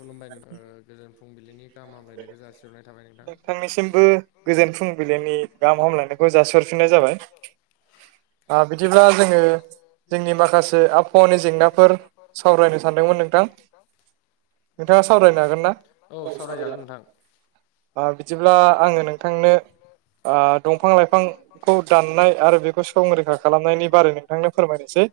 खुलुमबाय नोंथां ओ गोजोन फुंबिलिनि गाहाम हामलायनायखौ जासिहरनाय थाबाय नोंथां। आंबो गोजोन फुंबिलिनि गाहाम हामलायनायखौ जासिहरफिननाय जाबाय। आ बिदिब्ला जोङो जोंनि माखासे आबहावानि जेंनाफोर सावरायनो सानदोंमोन नोंथां। नोंथाङा सावरायनो हागोन ना? औ सावरायजागोन नोंथां ओ बिदिब्ला आङो नोंथांनो आ दंफां लाइफांखौ दाननाय आरो बेखौ संरैखा खालामनायनि बारै नोंथांनो फोरमायनोसै।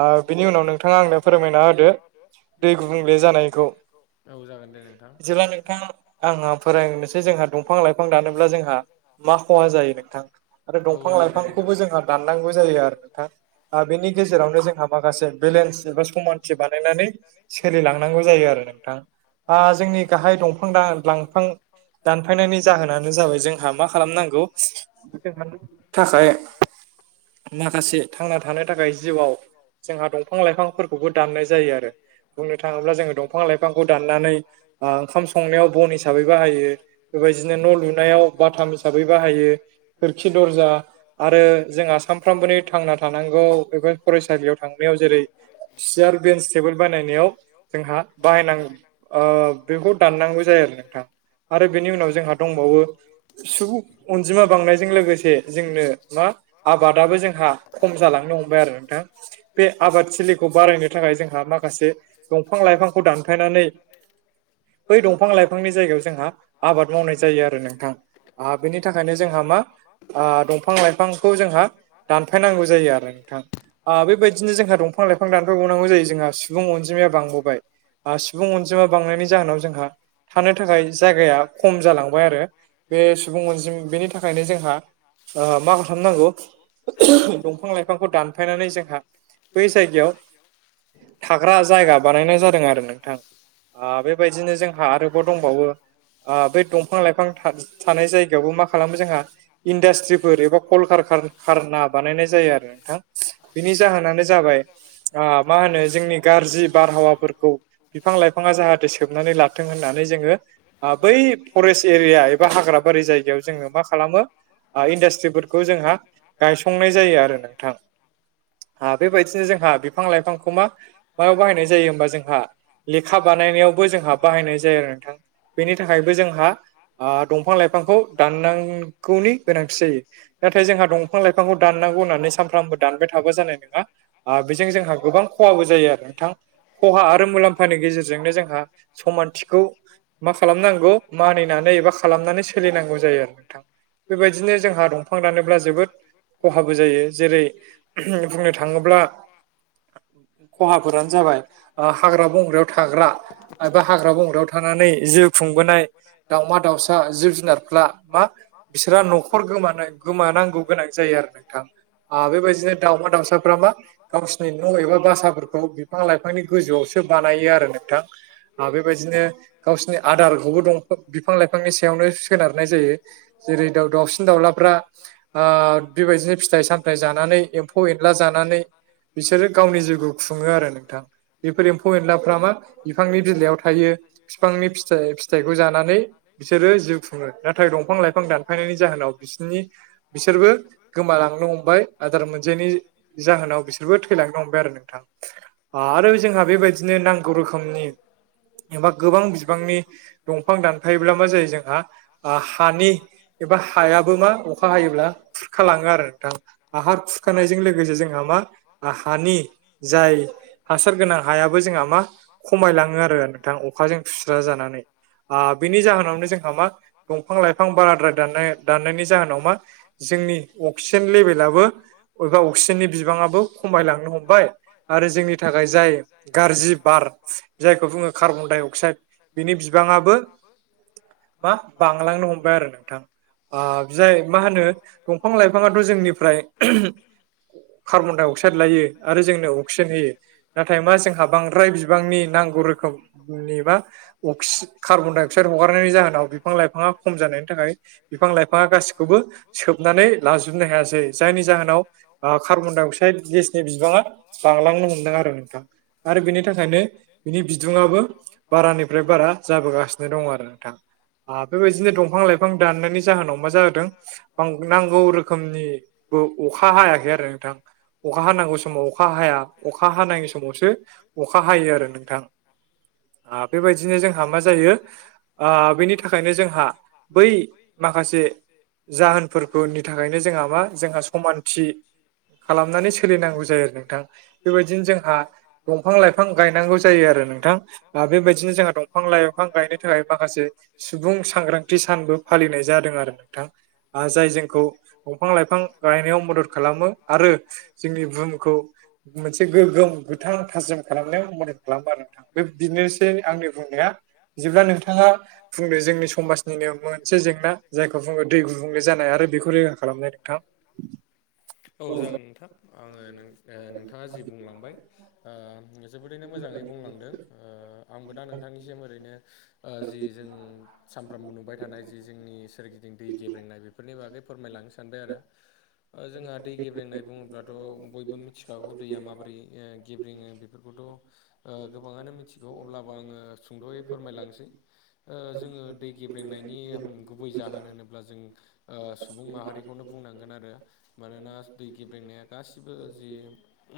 आ बिनि उनाव नोंथाङा आंनो फोरमायना होदो दै गुबुंले जानायखौ औ औ जागोन दे नोंथां। जेब्ला नोंथां आंहा फोरमायनोसै जोंहा दंफां लाइफां दानोब्ला जोंहा मा खहा जायो नोंथां आरो औ दंफां जागोन दे नोंथां लाइफांखौबो जोंहा दाननांगौ जायो आरो नोंथां। दा बेनि गेजेरावनो जोंहा माखासे बेलेन्स एबा समानथि बानायनानै सोलिलांनांगौ जायो आरो नों थां लाइफां [unintelligible] दानफायनायनि जाहोनानो जाबाय जोंहा मा खालामनांगौ जोंहानि थाखाय माखासे थांना थानो थाखाय जिउआव जोंहा दंफां लाइफांफोरखौबो दान्नाय जायो आरो बुंनो थाङोब्ला जोङो दंफां लाइफां खौ दाननानै ओंखाम संनायाव बन हिसाबै बाहायो बेबायदिनो न' लुनायाव बाथाम हिसाबै बाहायो खोरखि दरजा आरो जोंहा सानफ्रामबोनि थांना थानांगौ बेब फरायसालियाव थांनायाव जेरै सियार बेन्स टेबोल बानायनायाव जोंहा बाहायनांगौ बेखौ दाननांगौ जायो आरो नोंथां। आरो बेनि उनाव जोंहा दंबावो सुबुं अनजिमा बांनायजों लोगोसे जोंनो मा आबादाबो जोंहा खम जालांनो हमबाय आरो नोंथां बे आबाद थिलिखौ बारायनो थाखाय जोंहा मा खासे दंफां लाइफांखौ दानफायनानै बै दंफां लाइफांनि जायगायाव जोंहा आबाद मावनाय जायो आरो नोंथां। ओ बेनि थाखायनो जोंहा मा आ दंफां लाइफांखौ जोंहा दानफायनांगौ जायो आरो नोंथां। बेबायदिनो जोंहा दंफां लाइफां दानफबावनांगौ जायो जोंहा सुबुं अनजिमाया बांबोबाय आ सुबुं अनजिमा बांनायनि जाहोनाव जोंहा थानो थाखाय जायगाया खम जालांबाय आरो बे सुबुं अनजिम बेनि थाखायनो जोंहा ओ मा खालामनांगौ दंफां लाइफांखौ दानफायनानै जोंहा बै जायगायाव थाग्रा जायगा बानायनाय [unintelligible] जादों आरो नोंथां बेबायदिनो जोंहा आरोबाव दंबावो बे दंफां लाइफां थानाय जायगायावबो मा खालामो जोंहा इन्डास्ट्रिफोर एबा कल खारना बानायनाय जायो आरो नोंथां बिनि जाहोनानो जाबाय ओ मा होनो जोंनि गाज्रि बारहावाफोरखौ बिफां लाइफाङा जाहाथे सोबनानै लाथों होननानै जोङो बै फरेस्ट एरिया एबा हाग्र बारि जाय गायाव जोङो मा खालामो इन्डास्ट्रिफोरखौ जोंहा गायसंनाय जायो आरो नोंथां। बेबायदिनो जोंहा बिफां लाइफांखौ मा मायाव बाहायनाय जायो होमबा जोंहा लेखा बानायनायावबो जोंहा बाहायनाय जायो आरो नोंथां बेनि थाखायबो जोंहा ओ दंफां लाइफांखौ दाननांगौनि गोनांथि जायो नाथाय जोंहा दं बिफां लाइफांखौ दाननांगौ होननानै सानफ्रामबो दानबाय थाबा जानाय नङा बेजों जोंहा गोबां खहाबो जायो आरो नोंथां‌। खहा आरो मुलाम्फानि गेजेरजोंनो जोंहा समानथिखौ मा खालामनांगौ मानिनानै एबा खालामनानै सोलिनांगौ जायो आरो नोंथां। बेबायदिनो जोंहा दंफां दानोब्ला जोबोद खहाबो जायो जेरै बुंनो थाङोब्ला खहाफोरानो जाबाय हाग्रा बंग्रायाव थाग्रा एबा हाग्रा बंग्रायाव थानानै जिउ खुंबोनाय दावमा दाउसा जिब जुनारफ मा बिसोरहा न'खर गोमानो गोमानांगौ गोनां जायो आरो नोंथां। बेबायदिनो दाउमा दाउसाफोरा मा गावसिनि न' एबा बासाफोरखौ बिफां लाइफांनि गोजौआव सो बानायो आरो नोंथां। आरो बेबायदिनो गावसिनि आदारखौबो दंफां बिफां लाइफांनि सायावनो सोनारनाय जायो। जेरै दा दावसिन दाउलाफ्रा बेबायदिनो फिथाइ सामथाय जानानै एम्फौ एनला जानानै बिसोरो गावनि जिउखौ खुङो आरो नोंथां। बेफोर एम्फौ एनलाफ्रा मा बिफांनि बिलाइयाव थायो। बिफांनि फिथ फिथाइखौ जानानै बिसोरो जिउ खुङो। नाथाय दंफां लाइफां दानफायनायनि जाहोनाव बिसिनि बिसोरबो गोमालांनो हमबाय आदार मोनजायनि जाहोनाव बिसोरबो थैलांनो हमबाय आरो नोंथां आरो जोंहा बेबायदिनो नांगौ रोखोमनि एबा गोबां बिबांनि दंफां दानफायोब्ला मा जायो जोंहा ओ हानि एबा हायाबो मा अखा हायोब्ला खुरखालाङो आरो नोंथां दा हा खुरखानायजों लोगोसे जोंहा मा आ हानि जाय हासार गोनां हायाबो जोंहा मा खमायलाङो आरो नोंथां अखाजों सुस्रा जानानै। बिनि जाहोनावनो जोंहा मा दंफां लाइफां बाराद्राय दाननाय दाननायनि जाहोनाव मा जोंनि अक्सिजेन लेभेलाबो बबेबा अक्सिजेननि बिबाङाबो खमायलांनो हमबाय आरो जोंनि नि थाखाय जाय गाज्रि बार जायखौ बुङो कार्बन डाइ अक्साइड बिनि बिबाङाबो मा बांलांनो हमबाय आरो नोंथां। जाय मा होनो दंफां लाइफाङाथ' जोंनिफ्राय कार्बन डाइ अक्साइद लायो आरो जोंनो अक्सिजेन होयो। नाथाय मा जोंहा बांद्राय बिबांनि नांगौ रोखोमनि मा अक्सि कार्बन डाइ अक्साइड हगारनायनि जाहोनाव बिफां लाइफाङा खम जानायनि थाखाय बिफां लाइफाङा गासिखौबो सोबनानै लाजोबनो हायासै जायनि जाहोनाव कार्बन डाइ अक्साइड गेसनि बिबाङा बांलांनो मोन्दों आरो नों थां आरो बेनि थाखायनो बिनि बिदुंआबो बारानिफ्राय बारा जाबोगासिनो दं आरो नोंथां। बेबायदिनो दंफां लाइफां दाननायनि जाहोनाव मा जादों नांगौ रोखोमनि अखा हायाखै आरो नोंथां अखा हानांगौ समाव अखा हाया अख खा हानांयै समावसो अखा हायो आरो नोंथां। आ बेबायदिनो जोंहा मा जायो बेनि थाखायनो जोंहा बै माखासे जाहोनफोरनि थाखायनो जोंहा मा जोंहा समानथि खालामनानै सोलिनांगौ जायो आरो नोंथां बेबायदिनो जोंहा दंफां लाइफां गायनांगौ जायो आरो नोंथां। आ बेबायदिनो जोंहा दंफां लाइफां गायनो थाखाय माखासे सुबुं सांग्रांथि सानबो फालिनाय जादों आरो नोंथां। जाय जोंखौ दंफां लाइफां गायनायाव मदद खालामो आरो जोंनि बुहुमखौ मोनसे गोगोम गोथां थाज्रिम खालामनायाव मदद खालामो आरो नोंथां। बे बिदिनोसै आंनि बुंनाया जेब्ला नोंथाङा बुंनो जोंनि समाजनिनो मोनसे जेंना जायखौ बुङो दै गुबुंले जानाय आरो बेखौ रैखा खालामनाय नोंथां। [unintelligible] औ जागोन नोंथां आङो नों ओ नोंथाङा जि बुंलांबाय आ जोबोरैनो मोजाङै बुंलांदों ओ आंबो दा नोंथांनिसिम ओरैनो ओ जि जों सानफ्रोमबो नुबाय थानाय जि जोंनि सोरगिदिं दै गेब्रेंनाय बेफोर बेफोरनि बागै फोरमायलांनो सानबाय आरो जोंहा दै गेबेंनाय बुङोब्ला बाथ' बयबो मिथिखागौ दैया माबोरै गेब्रेङो बेफोरखौथ' ओ गोबाङानो मिथिगौ अब्लाबो आङो सुंद'यै फोरमायलांनोसै। ओ जोङो दै गेब्रेंनायनि गुबै जाहोन होनोब्ला जों ओ सुबुं माहारिखौनो बुंनांगोन आरो मानोना दै गेब्रेंनाया गासिबो जि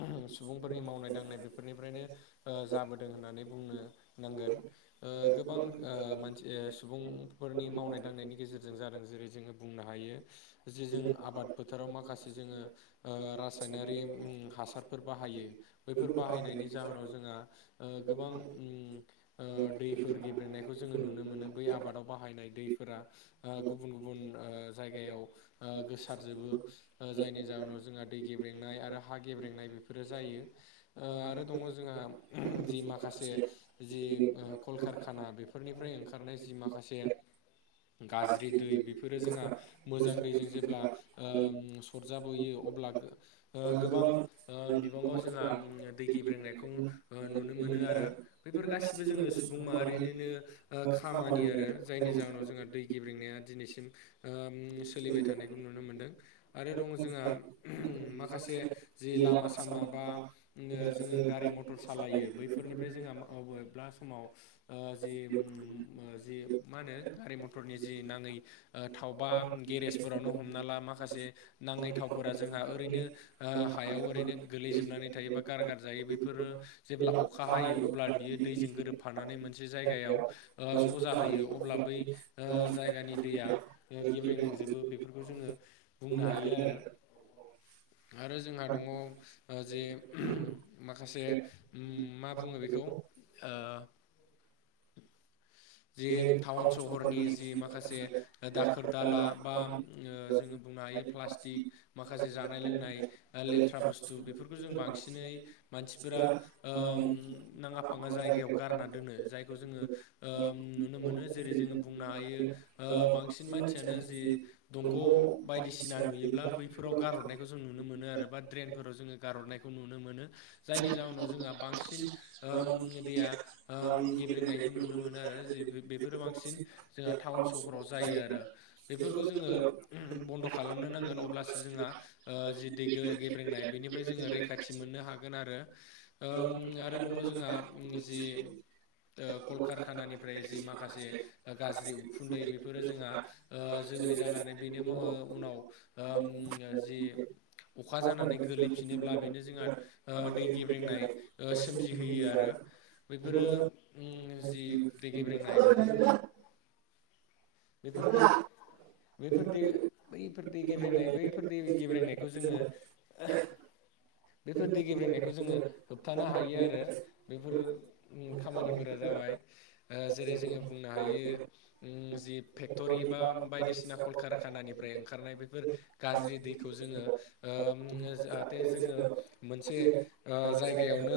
ओह सुबुंफोरनि मावनाय दांनाय बेफोरनिफ्रायनो ओ जाबोदों होननानै बुंनो नांगोन ओ गोबां ओ मानसि ओ सुबुं फोरनि मावनाय दांनायनि गेजेरजों जादों जेरै जोङो बुंनो हायो जे जों आबाद फोथाराव फोराव माखासे जोङो ओ रासायनारि ओम हासारफोर बाहायो बैफोर बाहायनायनि जाहोनाव जोंहा ओ गोबां ओम ओ दैफोर गेब्रेंनायखौ जोङो नुनो मोनो बै आबादाव बाहायनाय दैफोरा ओ गुबुन गुबुन ओ जायगायाव ओ गोसारजोबो ओ जायनि जाहोनाव जोंहा दै गेब्रेंनाय आरो हा गेब्रेंनाय बेफोरो जायो। ओ आरो दङ जोंहा ओहम जि माखासे जि ओ कलकारखाना बेफोरनिफ्राय ओंखारनाय जि माखासे गाज्रि दै बेफोरो जोंहा मोजां दैजों जेब्ला ओ ओम सरजाबोयो अब्ला गो ओ गोबां ओ बिबाङाव उम जोंहा दै गेब्रेंनायखौ ओ नुनो मोनो आरो। बैफोर गासिबो जोङो सुबुं माहारिनिनो ओ खामानि आरो जायनि जाहोनाव जोंहा दै गिब्रंनाया दिनैसिम ओम सोलिबाय थानायखौ नुनो मोनदों। आरो दं जोंहा माखासे जि लामा सामा बा जोङो गारि मटर सालायो बैफोरनिफ्राय जोंहा बबेब्ला समाव ओ जि जि ममम मा होनो गारि मथरनि जि नाङै थावबा गेरेजफोरावनो हमना ला माखासे नाङै थावफोरा जोंहा ओरैनो ओ हायाव ओरैनो गोगलैजोबनानै थायो बा गारगार जायो बेफोरो जेब्ला अखा हायो अब्ला बियो दैजों गोरोबफानानै मोनसे जायगायाव ओ ज' जाहोयो अब्ला बै ओ जायगानि दैया गेब्रें जोबो बेफोरखौ जोङो बुंनो हायो आरो [unintelligible] आरो जोंहा दङ जे ओहम माखासे उम मा बुङो बेखौ ओ जि टाउन सहरनि जि माखासे दाखोर दाला बा ओ जोङो बुंनो हायो प्लास्टिक माखासे जानाय लोंनाय लेथ्रा बुस्थु बेफोरखौ जों बांसिनै मानसिफोरा ओ ओम नाङा फाङा जायगायाव गारना दोनो जायखौ जोङो ओ उम मोनो जेरै जोङो बुंनो हायो ओ बांसिन मानसियानो जि दंग' बायदिसिना नुयोब्ला बै फोराव गारहरनायखौ जों नुनो मोनो आरो बा ड्रेनफोराव जोङो गारहरनायखौ नुनो मोनो। जायनि जाहोनाव जोंहा बांसिन [unintelligible] दैया [unintelligible] गेब्रेंनायखौ नुनो मोनो। आरो बेफोरो बांसिन जोंहा टाउन सहराव जायो आरो। बेफोरखौ जोङो बन्द' खालामनो नांगोन अब्लासो जोंहा ओ जि दै गेब्रेंनाय बेनिफ्राय जोङो रैखाथि मोननो हा [unintelligible] खानानिफ्राय जि माखासे गाज्रि उखुन्दै बेफोरो जोंहा ओ जोमै जानानै बेनि उनाव [unintelligible] जि अखा जानानै गोलैफिनोब्ला बेनो जोंहा ओ दै गेब्रेनाय ओ सोमजिहोयो आरो बेफोरो [unintelligible] जि दै गेब्रेंनाय बेफोरखौ बेफोरखौ बैफोर दै बैफोर दै गेब्रेंनाय बैफोर दै गेब्रेंनायखौ जोङो बेफोर दै गेब्रेंनायखौ जोङो होबथानो हायो आरो। बेफोर खामानिफोरा जाबाय ओ जेरै जोङो बुंनो हायो [unintelligible] फेक्ट'रि बा बायदिसिना कलकारखानानिफ्राय ओंखारनाय बेफोर गाज्रि दैखौ जोङो [unintelligible] जाहाथे जोङो मोनसे ओ जायगायावनो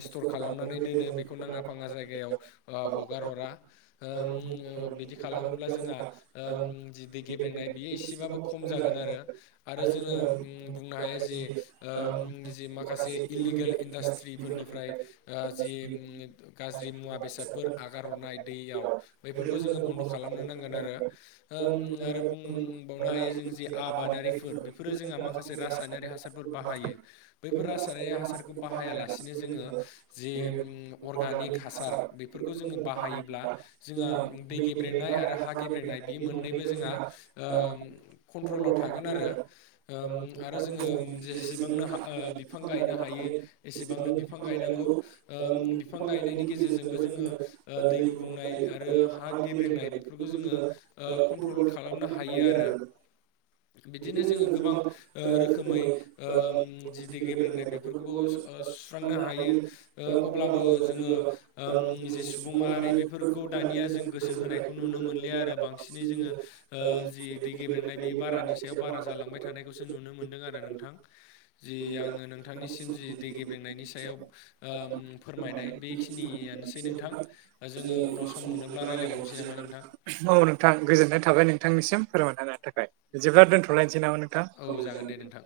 [unintelligible] टर खालामनानै दोनो बेखौ नाङा फाङा जायगायाव। ओ हगार हरा [unintelligible] बिदि खालामोब्ला जोंहा [unintelligible] जि दै गेब्रेंनाय बियो एसेबाबो खम जागोन आरो। आरो जोङो [unintelligible] बुंनो हायो जे [unintelligible] जि माखासे इलिगेल इन्डास्ट्रिफोरनिफ्राय ओ जि [unintelligible] गाज्रि मुवा बेसादफोर आगार हरनाय दैयाव। बैफोरखौ जोङो बन्द' खालामनो नांगोन आरो। [unintelligible] आरो बुंबावनो हायो जों जे आबादारिफोर बेफोरो जोंहा माखासे रासायनारि हासारफोर। बाहायो बैफोर रासायनारि हासारखौ बाहायालासिनो जोङो [unintelligible] अर्गानिक हासार बेफोरखौ जोङो बाहायोब्ला जोंहा दै गेब्रेनाय आरो हा गेब्रेंनाय बि मोननैबो जोंहा ओ कन्ट्रलाव थागोन आरो। [unintelligible] आरो जोङो जेसेबांनो [unintelligible] बिफां गायनो हायो एसेबांनो बिफां गायनांगौ। [unintelligible] बिफां गायनायनि गेजेरजोंबो जोङो ओ दै गुबुंनाय आरो हा गेब्रेंनाय खौ जोङो ओ कन्ट्रल खालामनो हायो आरो। बिदिनो जोङो गोबां ओ रोखोमै ओ जिदि गेब्रेंनाय बे बेफोरखौबो ओ सुस्रांनो हायो ओ अब्लाबो जोङो ओम जे सुबुं माहारि बेफोरखौ दानिया जों गोसो हो खौ नुनो मोनलिया आरो बांसिनै जोङो ओ जि दै गेब्रेंनाय बे बारानि सायाव बारा जालांबाय। थानायखौसो नुनो मोनदों आरो नोंथां। जि आङो नोंथांनिसिम जि दै गेब्रेंनायनि सायाव ओ फोरमायनाय बे निआनोसै नोंथां जोङो उनाव सम मोनोब्ला रायलायबावनोसै नामा नोंथां औ नोंथां गोजोननाय थाबाय नोंथांनिसिम फोरमायना होनायनि थाखाय। [unintelligible] दोनथ'लायनोसै नामा औ नोंथां। जागोन दे नोंथां